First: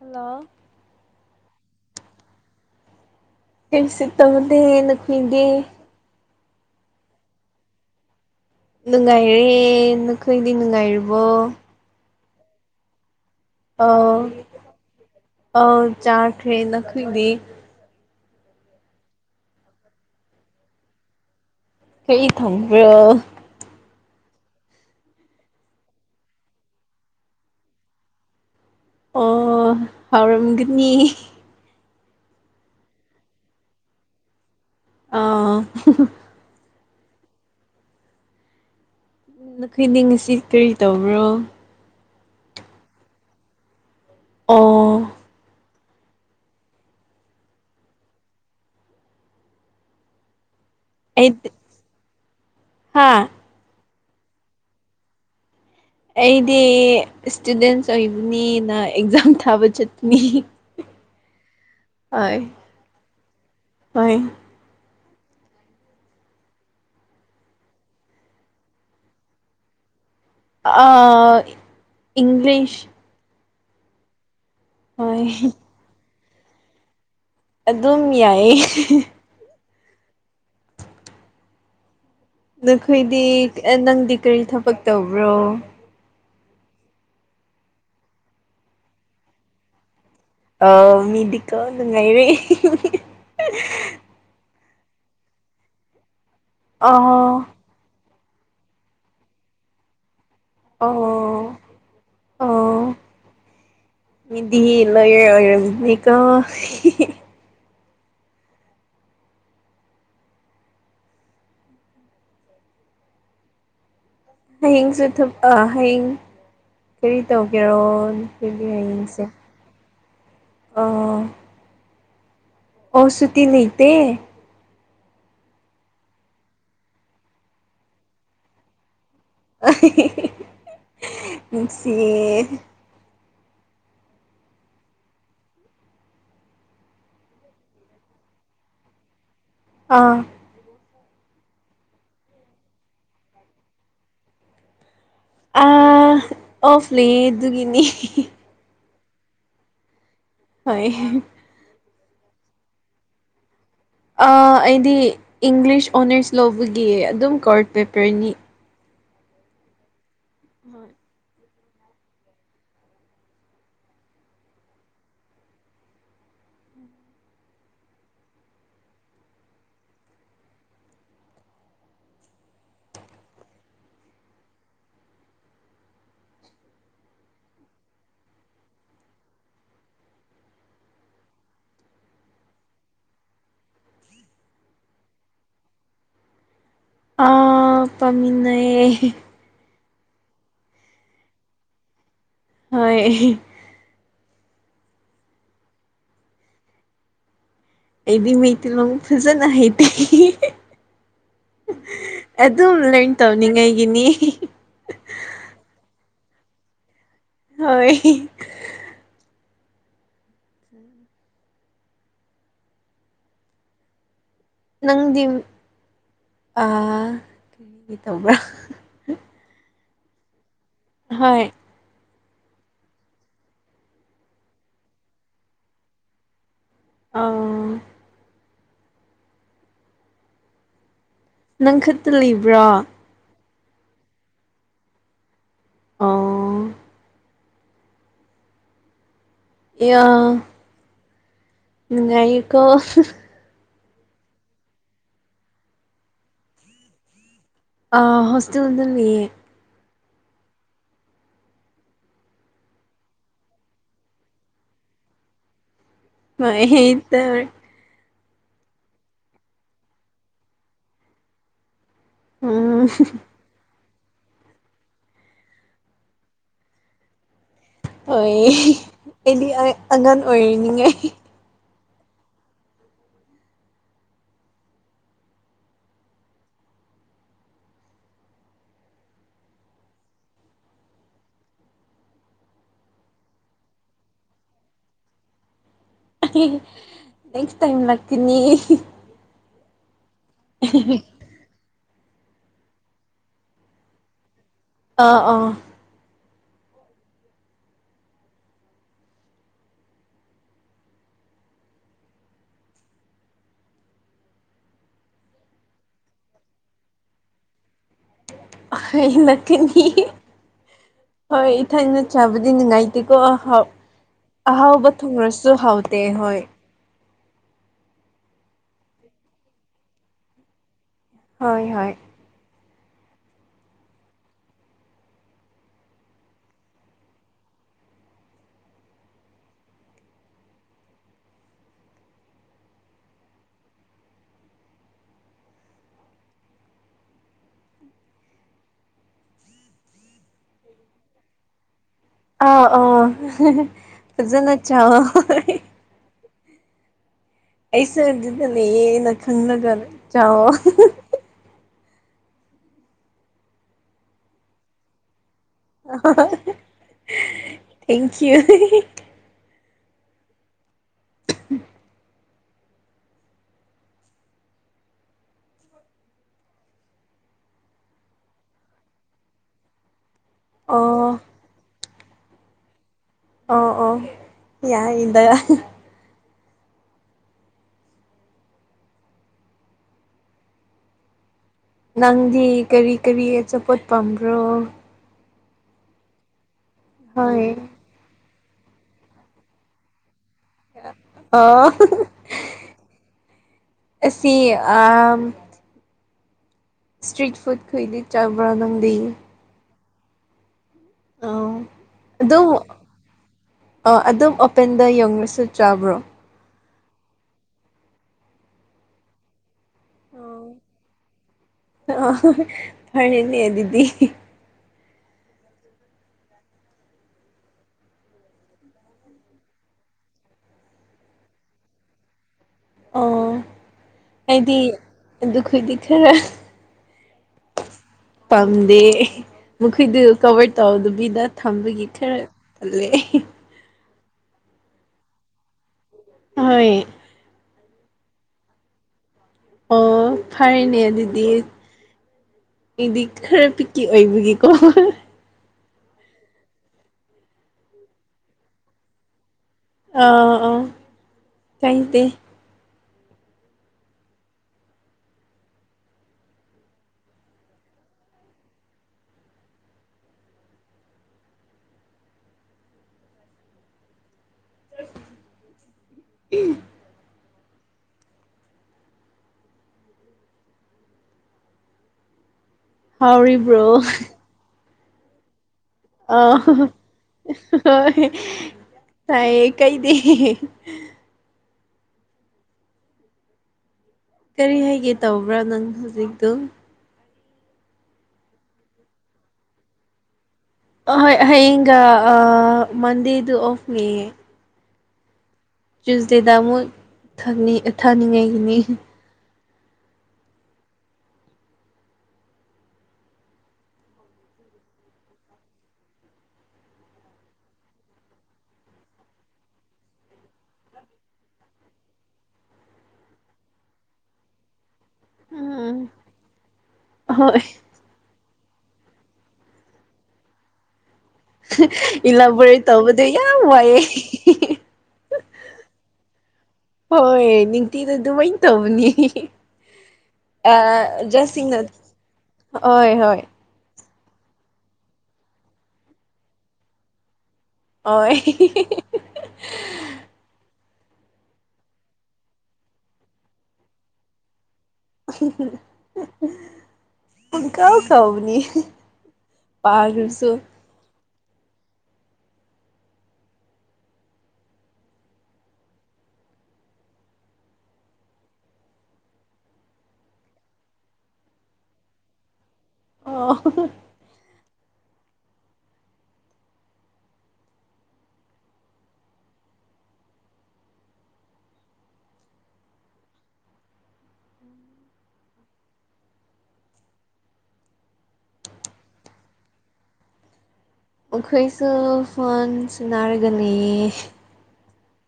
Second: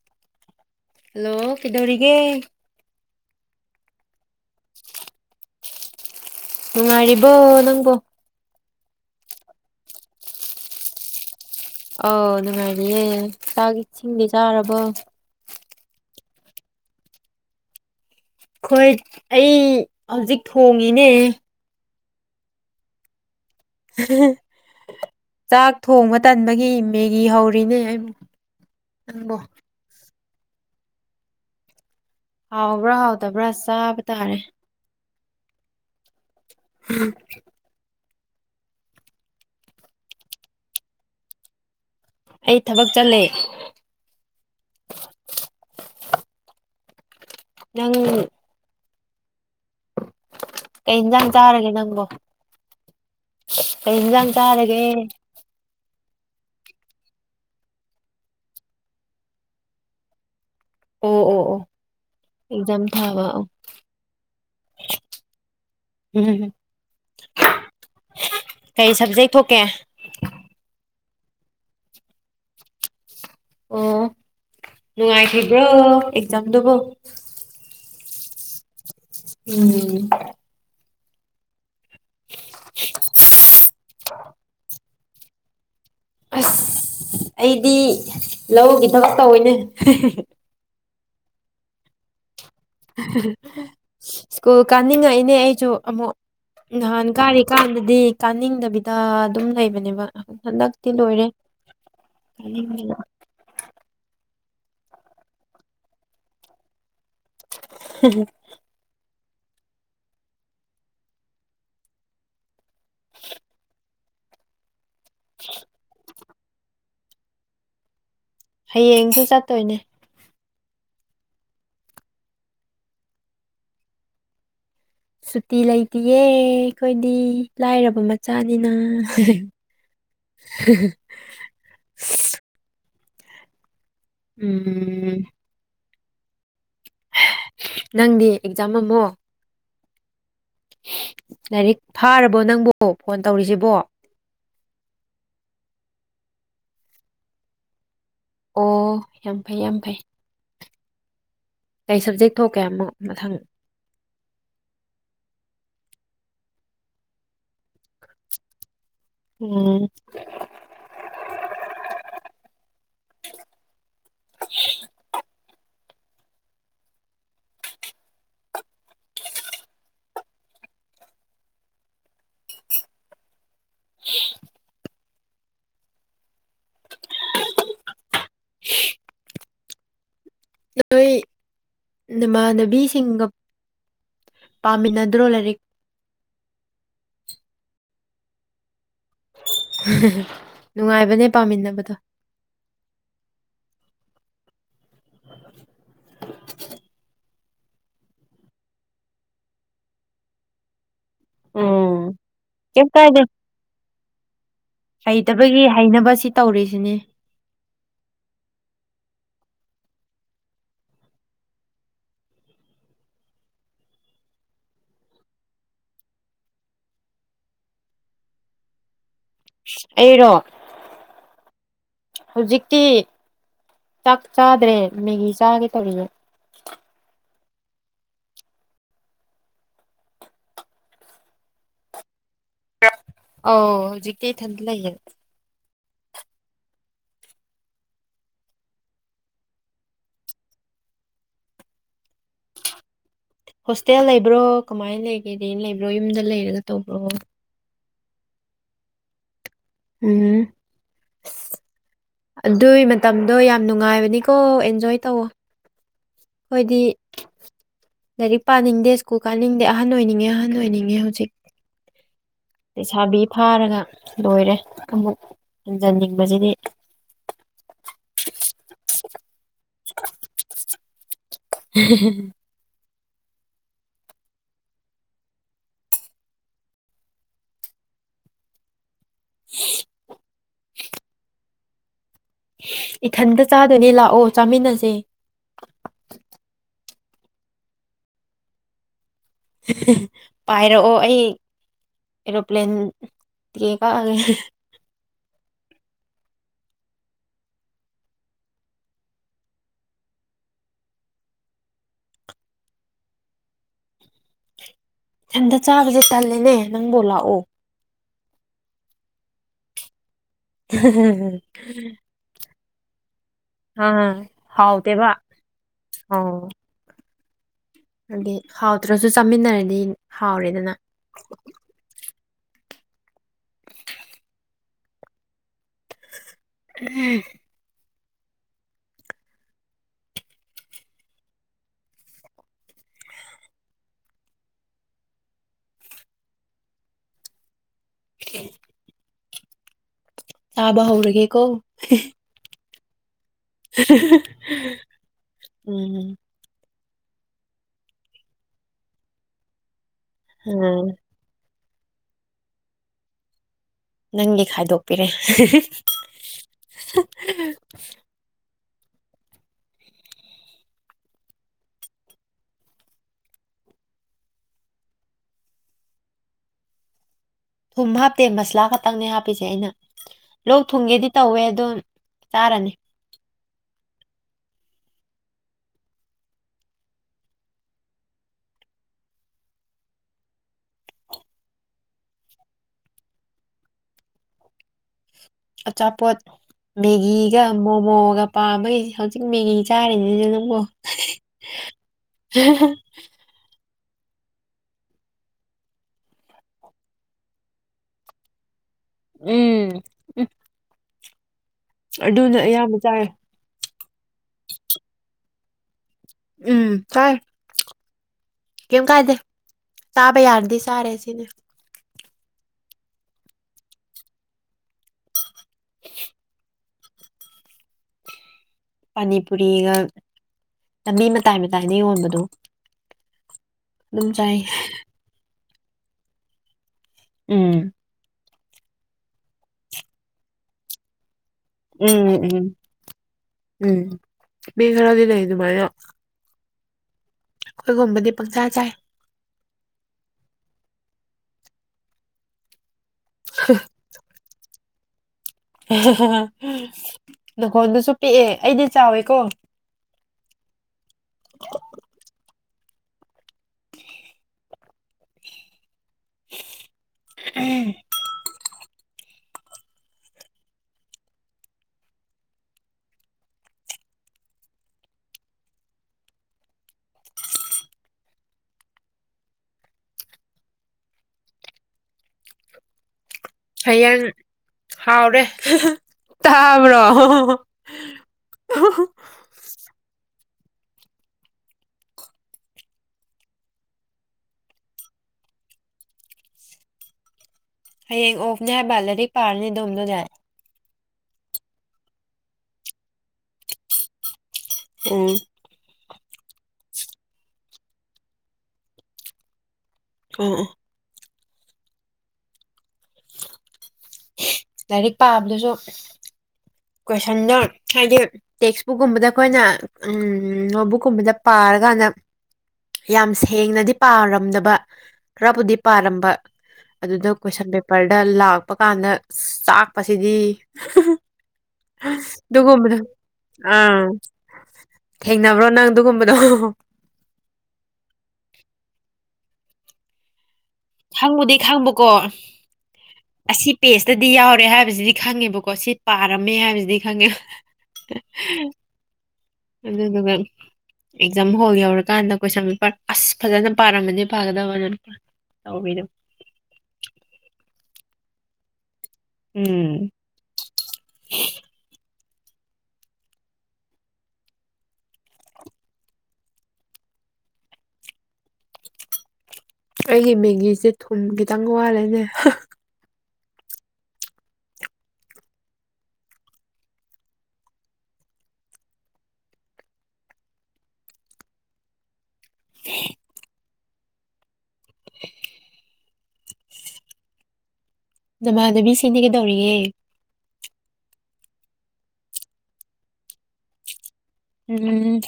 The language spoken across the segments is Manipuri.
ꯍꯜꯂꯣ ꯍꯜꯂꯣ ꯀꯩꯗꯧꯔꯤꯒꯦ ꯀꯩꯁꯨ ꯇꯧꯗꯦ ꯉꯥꯁꯤꯗꯤ ꯅꯨꯡꯉꯥꯏꯔꯤꯕꯣ ꯅꯪꯒꯣ ꯅꯨꯡꯉꯥꯏꯔꯦ ꯅꯈꯣꯏꯗꯤ ꯅꯨꯡꯉꯥꯏꯔꯤꯕꯣ ꯑꯥꯎ ꯅꯨꯡꯉꯥꯏꯔꯤꯌꯦ ꯆꯥꯛ ꯏꯁꯤꯡꯗꯤ ꯆꯥꯔꯕꯣ ꯑ ꯆꯥꯈ꯭ꯔꯦ ꯅꯈꯣꯏꯗꯤ ꯍꯣꯏ ꯑꯩ ꯍꯧꯖꯤꯛ ꯊꯣꯡꯉꯤꯅꯦ ꯀꯔꯤ ꯊꯣꯡꯕ꯭ꯔꯣ ꯆꯥꯛ ꯊꯣꯡꯕ ꯇꯟꯕꯒꯤ ꯃꯦꯒꯤ ꯍꯧꯔꯤꯅꯦ ꯑꯩꯕꯨ ꯅꯪꯕꯣ ꯑꯣ ꯍꯥꯎꯔꯝꯒꯅꯤ ꯍꯥꯎꯕ꯭ꯔꯥ ꯍꯥꯎꯗꯕ꯭ꯔꯥ ꯆꯥꯕ ꯇꯥꯔꯦ ꯑꯥ ꯎꯝ ꯅꯈꯣꯏ ꯅꯤ ꯉꯁꯤ ꯀꯔꯤ ꯇꯧꯕ꯭ꯔꯣ ꯑꯩ ꯊꯕꯛ ꯆꯠꯂꯦ ꯑꯣ ꯅꯪ ꯀꯩ ꯌꯦꯟꯖꯥꯡ ꯑꯩ ꯆꯥꯔꯒꯦ ꯅꯪꯕꯣ ꯍꯥ ꯀꯩ ꯌꯦꯟꯁꯥꯡ ꯆꯥꯔꯒꯦ ꯑꯩꯗꯤ ꯏꯁꯇꯨꯗꯦꯟꯁ ꯑꯣꯏꯕꯅꯤꯅ ꯑꯦꯛꯖꯥꯝ ꯊꯥꯕ ꯆꯠꯄꯅꯤ ꯑꯣ ꯑꯣ ꯑꯣ ꯑꯦꯛꯖꯝ ꯊꯥꯕ ꯍꯣꯢ ꯍꯝ ꯀꯩ ꯁꯕꯖꯦꯛ ꯊꯣꯛꯀꯦ ꯑ ꯏꯪꯂꯤꯁ ꯑꯣ ꯍꯣꯏ ꯅꯨꯡꯉꯥꯏꯈꯤꯕ꯭ꯔꯣ ꯑꯦꯛꯖꯥꯝꯗꯨꯕꯣ ꯑꯗꯨꯝ ꯌꯥꯏ ꯎꯝ ꯅꯈꯣꯏꯗꯤ ꯅꯪꯗꯤ ꯀꯔꯤ ꯊꯕꯛ ꯇꯧꯕ꯭ꯔꯣ ꯑꯁ ꯑꯩꯗꯤ ꯂꯧꯒꯤ ꯊꯕꯛ ꯇꯧꯋꯤꯅꯦ ꯑ ꯃꯤꯗꯤꯀꯣ ꯅꯨꯡꯉꯥꯏꯔꯦ ꯁ꯭ꯀꯨꯜ ꯀꯥꯅꯤꯡꯉꯛꯏꯅꯦ ꯑꯩꯁꯨ ꯑꯃꯨꯛ ꯅꯍꯥꯟ ꯀꯥꯔꯤ ꯑꯣ ꯀꯥꯟꯗꯗꯤ ꯀꯥꯅꯤꯡꯗꯕꯤꯗ ꯑꯗꯨꯝ ꯂꯩꯕꯅꯦꯕ ꯍꯟꯗꯛꯇꯤ ꯂꯣꯏꯔꯦ ꯑꯣ ꯑꯣ ꯃꯤꯗꯤ ꯂꯣꯌꯥꯔ ꯑꯣꯏꯔꯝꯅꯤꯅꯥ ꯀꯣ [inaudible] ꯍꯌꯦꯡꯁꯨ ꯑ ꯊꯕꯥꯛ ꯍꯌꯦꯡ ꯀꯔꯤ ꯇꯧꯒꯦꯔꯣ ꯅꯈꯣꯏꯗꯤ ꯍꯌꯦꯡꯁꯨ ꯍꯌꯦꯡꯁꯦ ꯆꯠꯇꯣꯏꯅꯦ ꯑꯣ ꯑꯣ ꯁꯨꯇꯤ ꯂꯩꯇꯦ ꯁꯨꯇꯤ ꯂꯩꯇꯌꯦ ꯑꯩꯈꯣꯏꯗꯤ ꯂꯥꯏꯔꯕ ꯃꯆꯥꯅꯤꯅ ꯅꯨꯡꯁꯤꯌꯦ [unintelligible] ꯎꯝ ꯅꯪꯗꯤ ꯑꯦꯛꯖꯥꯝ ꯑꯃꯃꯣ ꯑꯥ ꯂꯥꯏꯔꯤꯛ ꯐꯥꯔꯕꯣ ꯅꯪꯕꯣ ꯐꯣꯟ ꯇꯧꯔꯤꯁꯤꯕꯣ ꯑ ꯑꯣꯐꯂꯤ ꯗꯨꯒꯤꯅꯤ ꯑꯣ ꯌꯥꯝ ꯐꯩ ꯌꯥꯝ ꯐꯩ ꯍ ꯀꯩ ꯁꯕꯖꯦꯛ ꯊꯣꯛꯀꯦꯛ ꯃꯊꯪ ꯑꯩꯗꯤ ꯏꯪꯂꯤꯁ ꯑꯣꯅꯔꯁ ꯂꯧꯕꯒꯤ ꯑꯗꯨꯝ ꯀꯣꯔꯔꯠ ꯄꯦꯄꯔꯅꯤ ꯎꯝ ꯍꯣꯏ [unintelligible] [unintelligible] ꯑꯩꯈꯣꯏ ꯅꯃꯥꯟꯅꯕꯤꯁꯤꯡꯒ ꯄꯥꯃꯤꯟꯅꯗ꯭ꯔꯣ ꯂꯥꯏꯔꯤꯛ ꯑ ꯄꯥꯃꯤꯟꯅꯩ ꯅꯨꯡꯉꯥꯏꯕꯅꯦ ꯄꯥꯃꯤꯟꯅꯕꯗꯣ ꯍꯣꯏ [inaudible] ꯑꯩꯗꯤ ꯃꯩꯇꯩꯤ ꯂꯝ ꯐꯖꯅ ꯍꯩꯇꯦ ꯎ ꯑꯗꯨꯝ ꯀꯩ ꯂꯔꯟ ꯀꯥꯏꯗꯦ ꯇꯧꯅꯤꯡꯉꯥꯏꯒꯤꯅꯤ ꯍꯩꯇꯕꯒꯤ ꯍꯩꯅꯅꯕꯁꯤ ꯇꯧꯔꯤꯁꯤꯅꯦ ꯍꫭꯏ ꯅꯪꯗꯤ ꯑ ꯀꯔꯤ ꯇꯧꯕ꯭ꯔꯥ ꯑꯩꯔꯣ ꯍꯣꯏ ꯍꯧꯖꯤꯛꯇꯤ ꯆꯥꯛ ꯆꯥꯗ꯭ꯔꯦ ꯃꯦꯒꯤ ꯆꯥꯒꯦ ꯇꯧꯔꯤꯌꯦ ꯑꯥ ꯅꯪ ꯈꯛꯇ ꯂꯩꯕ꯭ꯔꯥ ꯑꯥꯎ ꯍꯧꯖꯤꯛꯇꯀꯤꯩ ꯊꯗ ꯂꯩꯌꯦ ꯑꯧ ꯑꯦ ꯉꯥꯏꯀꯣ ꯍꯣꯁꯇꯦꯜ ꯂꯩꯕ꯭ꯔꯣ ꯀꯃꯥꯏꯅ ꯂꯩꯒꯦꯗ ꯂꯩꯕ꯭ꯔꯣ ꯌꯨꯝꯗ ꯂꯩꯔꯒ ꯇꯧꯕ꯭ꯔꯣ ꯑ ꯍꯣꯁꯇꯦꯜ ꯂꯩꯌꯦ ꯎꯝ ꯑꯗꯨꯏ ꯃꯇꯝꯗꯣ ꯌꯥꯝ ꯅꯨꯡꯉꯥꯏꯕꯅꯤꯀꯣ ꯑꯦꯟꯖꯣꯏ ꯇꯧꯋꯣ ꯍꯣꯏ ꯑꯩꯈꯣꯏꯗꯤ ꯑꯍꯩ ꯇꯕ ꯂꯥꯏꯔꯤꯛ ꯄꯥꯅꯤꯡꯗꯦ ꯁ꯭ꯀꯨꯜ ꯀꯥꯅꯤꯡꯗꯦ ꯑꯍꯟ ꯑꯣꯏꯅꯤꯡꯉꯦ ꯑꯍꯟ ꯑꯣꯏꯅꯤꯡꯉꯦ ꯍꯧꯖꯤꯛ ꯎꯝ ꯂꯩꯁꯥꯕꯤ ꯐꯥꯔꯒ ꯂꯣꯏꯔꯦ ꯑꯃꯨꯛ ꯍꯟꯖꯟꯅꯤꯡꯕꯁꯤꯗꯤ ꯍꯣꯏ ꯑꯩꯗꯤ ꯑꯉꯥꯡ ꯑꯣꯏꯔꯤꯅꯤꯉꯥꯏ [inaudible] [inaudible] ꯏꯊꯟꯇ ꯆꯥꯗꯣꯏꯅꯦ ꯂꯥꯛꯑꯣ ꯆꯥꯃꯤꯟꯅꯁꯦ ꯅꯦꯛꯁ ꯇꯥꯏꯝ ꯂꯥꯛꯇꯅꯤ ꯄꯥꯏꯔꯛꯑꯣ ꯑꯩ ꯑꯦꯔꯣꯄ꯭ꯂꯦꯟ ꯊꯀ ꯑꯥ ꯑꯥ ꯍꯟꯗ ꯆꯥꯕꯁꯦ ꯇꯂꯦꯅꯦ ꯅꯪꯕꯨꯣ ꯂꯥꯛꯑꯣ ꯂꯀꯅꯤ ꯍꯣꯏ ꯏ ꯊꯅ ꯆꯥꯕ ꯑꯗꯨꯅꯤꯡꯉꯥꯏꯇꯦꯀꯣ ꯑꯍꯥꯎ ꯑꯥ ꯑꯍꯥꯎꯕ ꯍꯥꯎꯇꯦꯕ ꯊꯨꯡꯉꯁꯨ ꯍꯥꯎꯇꯦ ꯍꯣꯏ ꯑꯗꯨꯗꯤ ꯍꯥꯎꯗ꯭ꯔꯁꯨ ꯆꯥꯃꯤꯟꯅꯔꯗꯤ ꯍꯥꯎꯔꯦꯗꯅ ꯍꯣꯏ ꯍꯣꯏ [inaudible] [inaudible] ꯇꯥꯕ ꯍꯧꯎꯔꯒꯦꯀꯣ ꯑ ꯑ ꯐꯖꯅ ꯆꯥꯑꫭ ꯎꯝ ꯑꯩ ꯁꯔꯗꯨꯗꯅꯦꯌꯦꯅ ꯈꯪꯅꯒꯅꯦ ꯆꯥꯣ ꯎꯝ ꯅꯪꯒꯤ ꯈꯥꯏꯗꯣꯛꯄꯤꯔꯦ ꯊꯦꯡꯀ꯭ꯌꯨ [inaudible] ꯊꯨꯝ ꯍꯥꯞꯇꯦ ꯃꯁꯂꯥ ꯈꯛꯇꯪꯅꯦ ꯍꯥꯞꯄꯤꯁꯦ ꯑꯩꯅ ꯂꯣꯛ ꯊꯨꯝꯒꯦꯗꯤ ꯑꯣ ꯇꯧꯋꯦ ꯑꯗꯣ ꯇꯔꯅꯤ ꯑꯣ ꯑꯣ ꯌꯥ ꯏꯗ ꯅꯪꯗꯤ ꯀꯔꯤ ꯀꯔꯤ ꯑꯆꯥꯄꯣꯠ ꯄꯥꯝꯕ꯭ꯔꯣ ꯑ ꯆꯆꯥꯄꯣꯠ ꯃꯦꯒꯒ ꯍꯣꯏ ꯃꯣꯃꯣꯒ ꯄꯥꯝꯕꯩ ꯍꯧꯖꯤꯛ ꯃꯦꯒꯤ ꯆꯥꯔꯤꯅꯤ ꯑꯗꯨꯝ ꯑꯣ ꯑꯣ ꯑꯁꯤꯁꯤ ꯑ ꯏꯁꯇ꯭ꯔꯤꯠ ꯐꯨꯗ ꯈꯣꯏꯗꯤ ꯆꯥꯕ꯭ꯔꯥ ꯅꯪ ꯎꯝ ꯎ ꯑ ꯑꯗꯨꯝ ꯆꯥꯏ ꯑꯗꯨꯝ ꯑꯣꯄꯦꯟꯗ ꯌꯧꯕꯁꯨ ꯆꯥꯕ꯭ꯔꯣ ꯎꯝ ꯀꯥꯏ ꯀꯝ ꯀꯥꯏꯗꯦ ꯇꯥꯕ ꯑꯣ ꯌꯥꯔꯗꯤ ꯁꯔꯦ ꯁꯤꯅꯦ ꯑ ꯐꯔꯅꯦꯗꯤ [inaudible] ꯄꯅꯤꯄꯨꯔꯤꯒ ꯂꯝꯕꯤ ꯃꯇꯥꯏ ꯃꯇꯥꯏꯅ ꯌꯣꯟꯕꯗꯣ ꯑꯣ ꯑꯗꯨꯝ ꯆꯥꯏ ꯑꯩꯗꯤ ꯑꯗꯨꯈꯗꯤ ꯈꯔ ꯎꯝ ꯄꯥꯝꯗꯦ ꯃꯈꯣꯏꯗꯨ ꯀꯕꯔ ꯇꯧꯗꯕꯤꯗ ꯊꯝꯕꯒꯤ ꯈꯔ ꯎꯝ ꯇꯜꯂꯦ ꯃꯘꯔꯗꯤ ꯂꯩ ꯏ ꯑꯗꯨ ꯃꯥꯌꯥꯝ ꯍꯣꯏ ꯑꯩꯈꯣꯏꯒꯨꯝꯕꯗꯤ ꯄꯪꯆꯥꯥ ꯆꯥꯏ ꯑꯣ ꯐꯔꯅꯦ ꯑꯗꯨꯗꯤ ꯑꯩꯗꯤ ꯈꯔ ꯄꯤꯛꯀꯤ ꯑꯣꯏꯕꯒꯤꯀꯣ ꯅꯪꯈꯣꯟꯗꯨꯁꯨ ꯄꯤꯛꯑꯦ ꯑꯩꯗꯤ ꯆꯥꯎꯋꯦꯀꯣ ꯑꯥ ꯑꯥ ꯊꯦꯡꯇ [inaudible] ꯎꯝ ꯎꯝ ꯍꯧꯥꯎꯔꯤꯕ꯭ꯔꯣ ꯍꯌꯦꯡ ꯍꯥꯎꯔꯦ ꯑ ꯇꯥꯕ꯭ꯔꯣ ꯍꯣꯏ ꯇꯥꯏꯌꯦ ꯀꯩꯗ [inaudible] ꯀꯔꯤ ꯍꯥꯏꯒꯦ ꯇꯧꯕ꯭ꯔꯥ ꯅꯪ ꯍꯧꯖꯤꯛꯇꯣ ꯍꯌꯦꯡ ꯑꯣꯐꯅꯦ ꯍꯥꯏꯕ ꯂꯥꯏꯔꯤꯛ ꯄꯥꯔꯅꯤ ꯑꯗꯣꯝꯗꯣ ꯌꯥꯏ ꯍ ꯍꯒ ꯑ ꯃꯗꯦ ꯑꯗꯨ ꯑꯣꯐ ꯃꯦ ꯎꯝ ꯆꯨꯁꯗꯦꯗ ꯑꯃꯨꯛ ꯊꯥꯅꯤꯡꯉꯥꯏꯒꯤꯅꯤ ꯀ ꯂꯥꯏꯔꯤꯛ ꯄꯥꯕꯗꯨꯁꯨ ꯀꯣꯏꯁꯟꯗꯣ ꯍꯥꯏꯗꯤ ꯇꯦꯛꯁꯕꯨꯛꯀꯨꯝꯕꯗ ꯑꯩꯈꯣꯏꯅ ꯎ ꯅꯣꯠꯕꯨꯛꯀꯨꯝꯕꯗ ꯄꯥ ꯇꯔꯀꯥꯟꯗ ꯌꯥꯝ ꯁꯦꯡꯅꯗꯤ ꯄꯥꯔꯝꯗꯕ ꯈꯔꯕꯨꯗꯤ ꯎꯝ ꯄꯥꯔꯝꯕ ꯑꯗꯨꯗ ꯍꯣꯏ ꯀꯣꯏꯁꯟ ꯄꯦꯄꯔꯗ ꯂꯥꯛ ꯄ ꯀꯥꯟꯗ ꯆꯥꯛꯄꯁꯤꯗꯤ ꯏꯂꯕꯣꯔꯦ ꯑꯗꯨꯒꯨꯝꯕꯗꯣ ꯇꯧꯕꯗꯣ ꯌꯥꯝ ꯋꯥꯏꯑꯦ ꯑꯥ ꯊꯦꯡꯅꯕ꯭ꯔꯣ ꯅꯪ ꯑꯗꯨꯒꯨꯝꯕꯗꯣ ꯍꯣꯏ ꯅꯤꯡꯇꯤꯗ ꯑꯗꯨꯃꯥꯏ ꯇꯧꯅꯤ ꯈꯪꯕꯨꯗꯤ ꯈꯪꯕꯀꯣ ꯍꯣꯏ ꯍꯣꯏ ꯇꯗꯤ ꯌꯥꯎꯔꯦ ꯍꯥꯏꯕꯁꯤꯗꯤ ꯈꯪꯉꯦꯕꯀꯣ ꯁꯤ ꯄꯥꯔꯝꯃꯦ ꯍꯥꯏꯕꯁꯤꯗꯤ ꯈꯪꯉꯦ ꯑꯣ ꯑꯗꯨꯗ ꯑꯗꯨ ꯐ ꯑꯦꯛꯖꯥꯝ ꯍꯣꯜ ꯌꯧꯔꯀꯥꯟꯗ ꯀꯣꯏꯁꯟ ꯄꯦꯄꯔ ꯑꯁ ꯐꯖꯅ ꯄꯥꯔꯝꯃꯅꯤ ꯄꯥꯒꯗꯕꯅ ꯀꯥꯎ ꯀꯥꯎꯅꯤ ꯎꯝ ꯄꯥꯔꯁꯨ ꯑꯩꯒꯤ ꯃꯦꯒꯤꯁꯦ ꯊꯨꯝ ꯈꯤꯇꯪ ꯋꯥꯠꯂꯦꯅꯦ ꯑꫭ ꯑꫭ [unintelligible] [inaudible] [inaudible] ꯅꯃꯥꯟꯕꯤꯁꯤꯡꯗꯤ ꯀꯩꯗꯧꯔꯤꯒ°? ꯃꯈꯣꯏꯁꯨ ꯐꫭꯟ ꯁꯟꯅꯔꯒꯥ ꯂꯩꯌ° ꯎꯝꯝꯝ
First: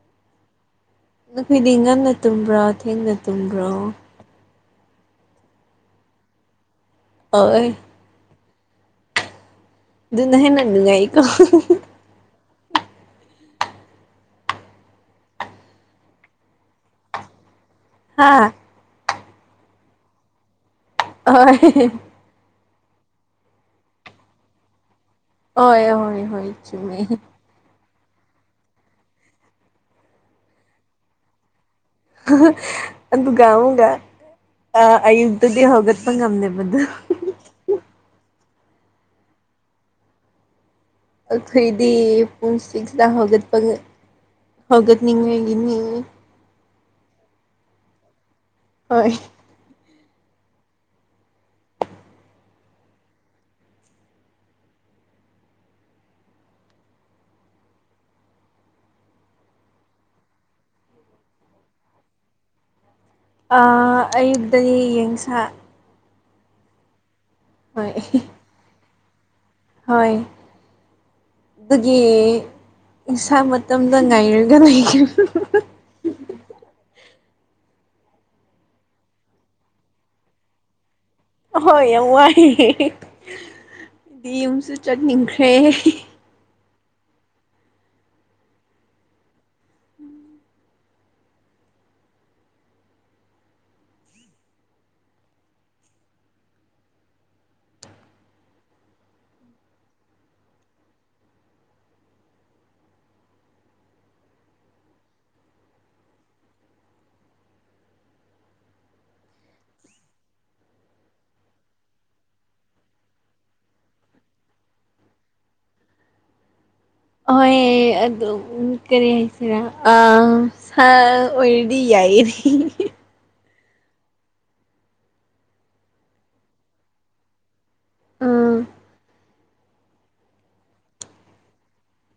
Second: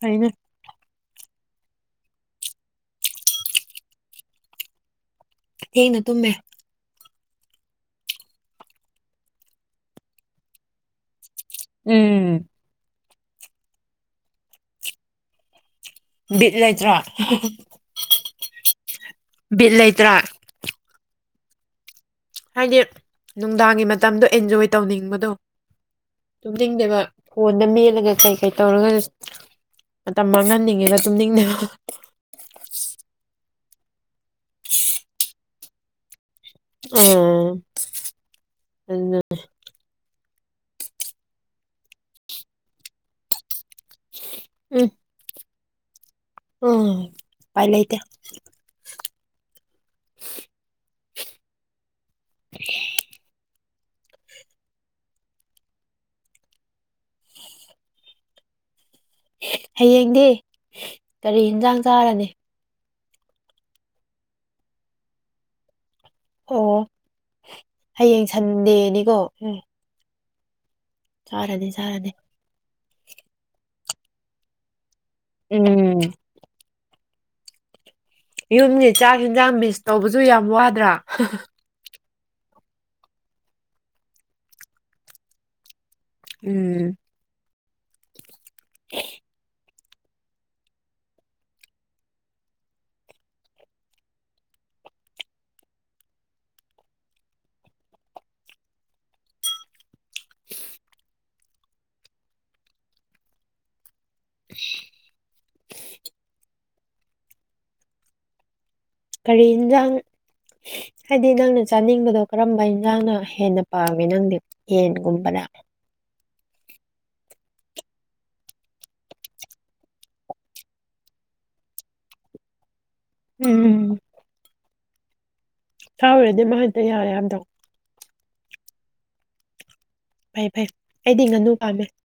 ꯄꯩꯅ ꯅꯈꯣꯏꯗꯤ ꯉꯟꯅꯥ ꯇꯨꯝꯕ꯭ꯔꫭ ꯊꯦꯡꯅ ꯇꯨꯝꯕ꯭ꯔꯣ? ꯊꯦꯡꯅꯥ ꯇꯨꯝꯃꯤ ꯑꯥꯑꫭꯏ ꯑꯗꯨꯅ ꯍꯦꯟꯅ ꯅꯨꯡꯉꯥꯏ ꯑꯩ ꯎꯝꯝ ꯕꯤꯠ ꯂꯩꯇ꯭ꯔꯣ꯫ ꯍꯥꯥꯍꯍ ꯕꯤꯠ ꯂꯩꯇ꯭ꯔꯥ ꯔꫭ ꯍꫭꯏ ꯍꯥꯏꯗꯤ ꯅꯨꯡꯗꯥꯡꯒꯤ ꯃꯇꯝꯗꯣ ꯑꯦꯟꯖꯣꯏ ꯇꯧꯅꯤꯡꯕꯅꯤ ꯑꯗꯣ ꯍꯣꯏ ꯍꯣꯏ ꯍꯣꯏ ꯆꯨꯝꯃꯦ ꯇꯨꯝꯅꯤꯡꯗ°ꯕꯥ ꯐꯣꯟꯗꯥ ꯃꯦꯜꯂꯒꯥ ꯀꯩꯀꯩ ꯇꯧꯔꯒ ꯃꯇꯝ ꯃꯥꯡꯍꯟꯅꯤꯡꯉꯦꯒꯥ ꯇꯨꯝꯅꯤꯡꯅꯕ ꯑꯗꯨꯗꯒꯥꯎꯒ ꯑꯃꯨꯛꯀ ꯑꯌꯨꯗꯗꯤ ꯍꯒꯠꯄꯥ ꯉꯝꯗꯕ ꯑꯥꯑ ꯑꯗꯨꯗꯤ ꯈꯣꯏꯗꯤ ꯄꯨꯡ ꯁꯤꯛꯁ ꯍꯒꯠꯄ ꯎꯝ ꯍꯒꯠꯅꯤꯡꯏ ꯏꯅꯤ [unintelligible] ꯎꯝ ꯎꯄꯥꯏ ꯂꯩꯇꯦ ꯍꯣꯏꯏ꯫ [inaudible] ꯍꯌꯦꯡꯗꯤ ꯀꯔꯤ ꯑ°ꯟꯁꯥꯡ ꯆꯥꯔꯒꯅꯤ ꯑꯥ ꯑꯌꯨꯛꯇꯗꯤ ꯌꯦꯟꯁꯥ ꯑꯣꯑ ꯍꯣꯏ ꯍꯌꯦꯡ ꯁꯟꯗꯦꯅꯤꯀꯣ ꯎꯝ꯫ ꯍꯣꯏ ꯆꯥꯔꯅꯤ ꯑꯗꯨꯒꯤ꯫ ꯆꯥꯔꯅꯤ ꯏꯁꯥꯡ ꯃꯇꯝꯗ ꯉꯥꯏꯔꯒ ꯂꯩꯈꯤꯕꯥ꯫ ꯎꯝ ꯌꯨꯝꯒꯤ ꯆꯥꯛ ꯏꯟꯖꯥꯡ ꯃꯤꯁ ꯇꯧꯕꯗꯨ ꯌꯥꯝ ꯋꯥꯗ꯭ꯔꯥ? ꯑꯍꯣꯏ ꯌꯥꯝ ꯋꯥꯏ ꯌꯨꯝꯁꯨ ꯆꯠꯅꯤꯡꯈ꯭ꯔꯦ ꯎꯝꯝ [inaudible] ꯀꯔꯤ ꯑ°ꯟꯖꯥꯡ ꯍꯥꯏꯕꯗꯤ ꯅꯪꯅ ꯆꯥꯅꯤꯡꯕꯗꯣ ꯀꯔꯝꯕ ꯏꯟꯁꯥꯡꯅ ꯍꯦꯟꯅ ꯄꯥꯝꯃꯦ ꯅꯪꯗꯤ ꯌꯦꯟꯒꯨꯝꯕꯔꯥ? ꯎ [inaudible] ꯍꯣꯏ ꯑꯗꯨ ꯀꯔꯤ ꯍꯥꯏꯁꯤꯔꯥ ꯑ ꯍꯥꯎꯔꯗꯤ ꯌꯥꯏ ꯑꯩꯗꯤ ꯎꯝꯝ ꯁꯥ ꯑꯣꯏꯔꯗꯤ ꯃꯍꯤꯗꫭ ꯌꯥꯔꯦ ꯍꯥꯏꯔꯝꯗꯧꯅꯤ ꯑꯥꯑꯑ ꯐꯩ ꯐꯩ ꯑꯩꯗꯤ ꯉꯥꯅꯨ ꯄꯥꯝꯃꯤ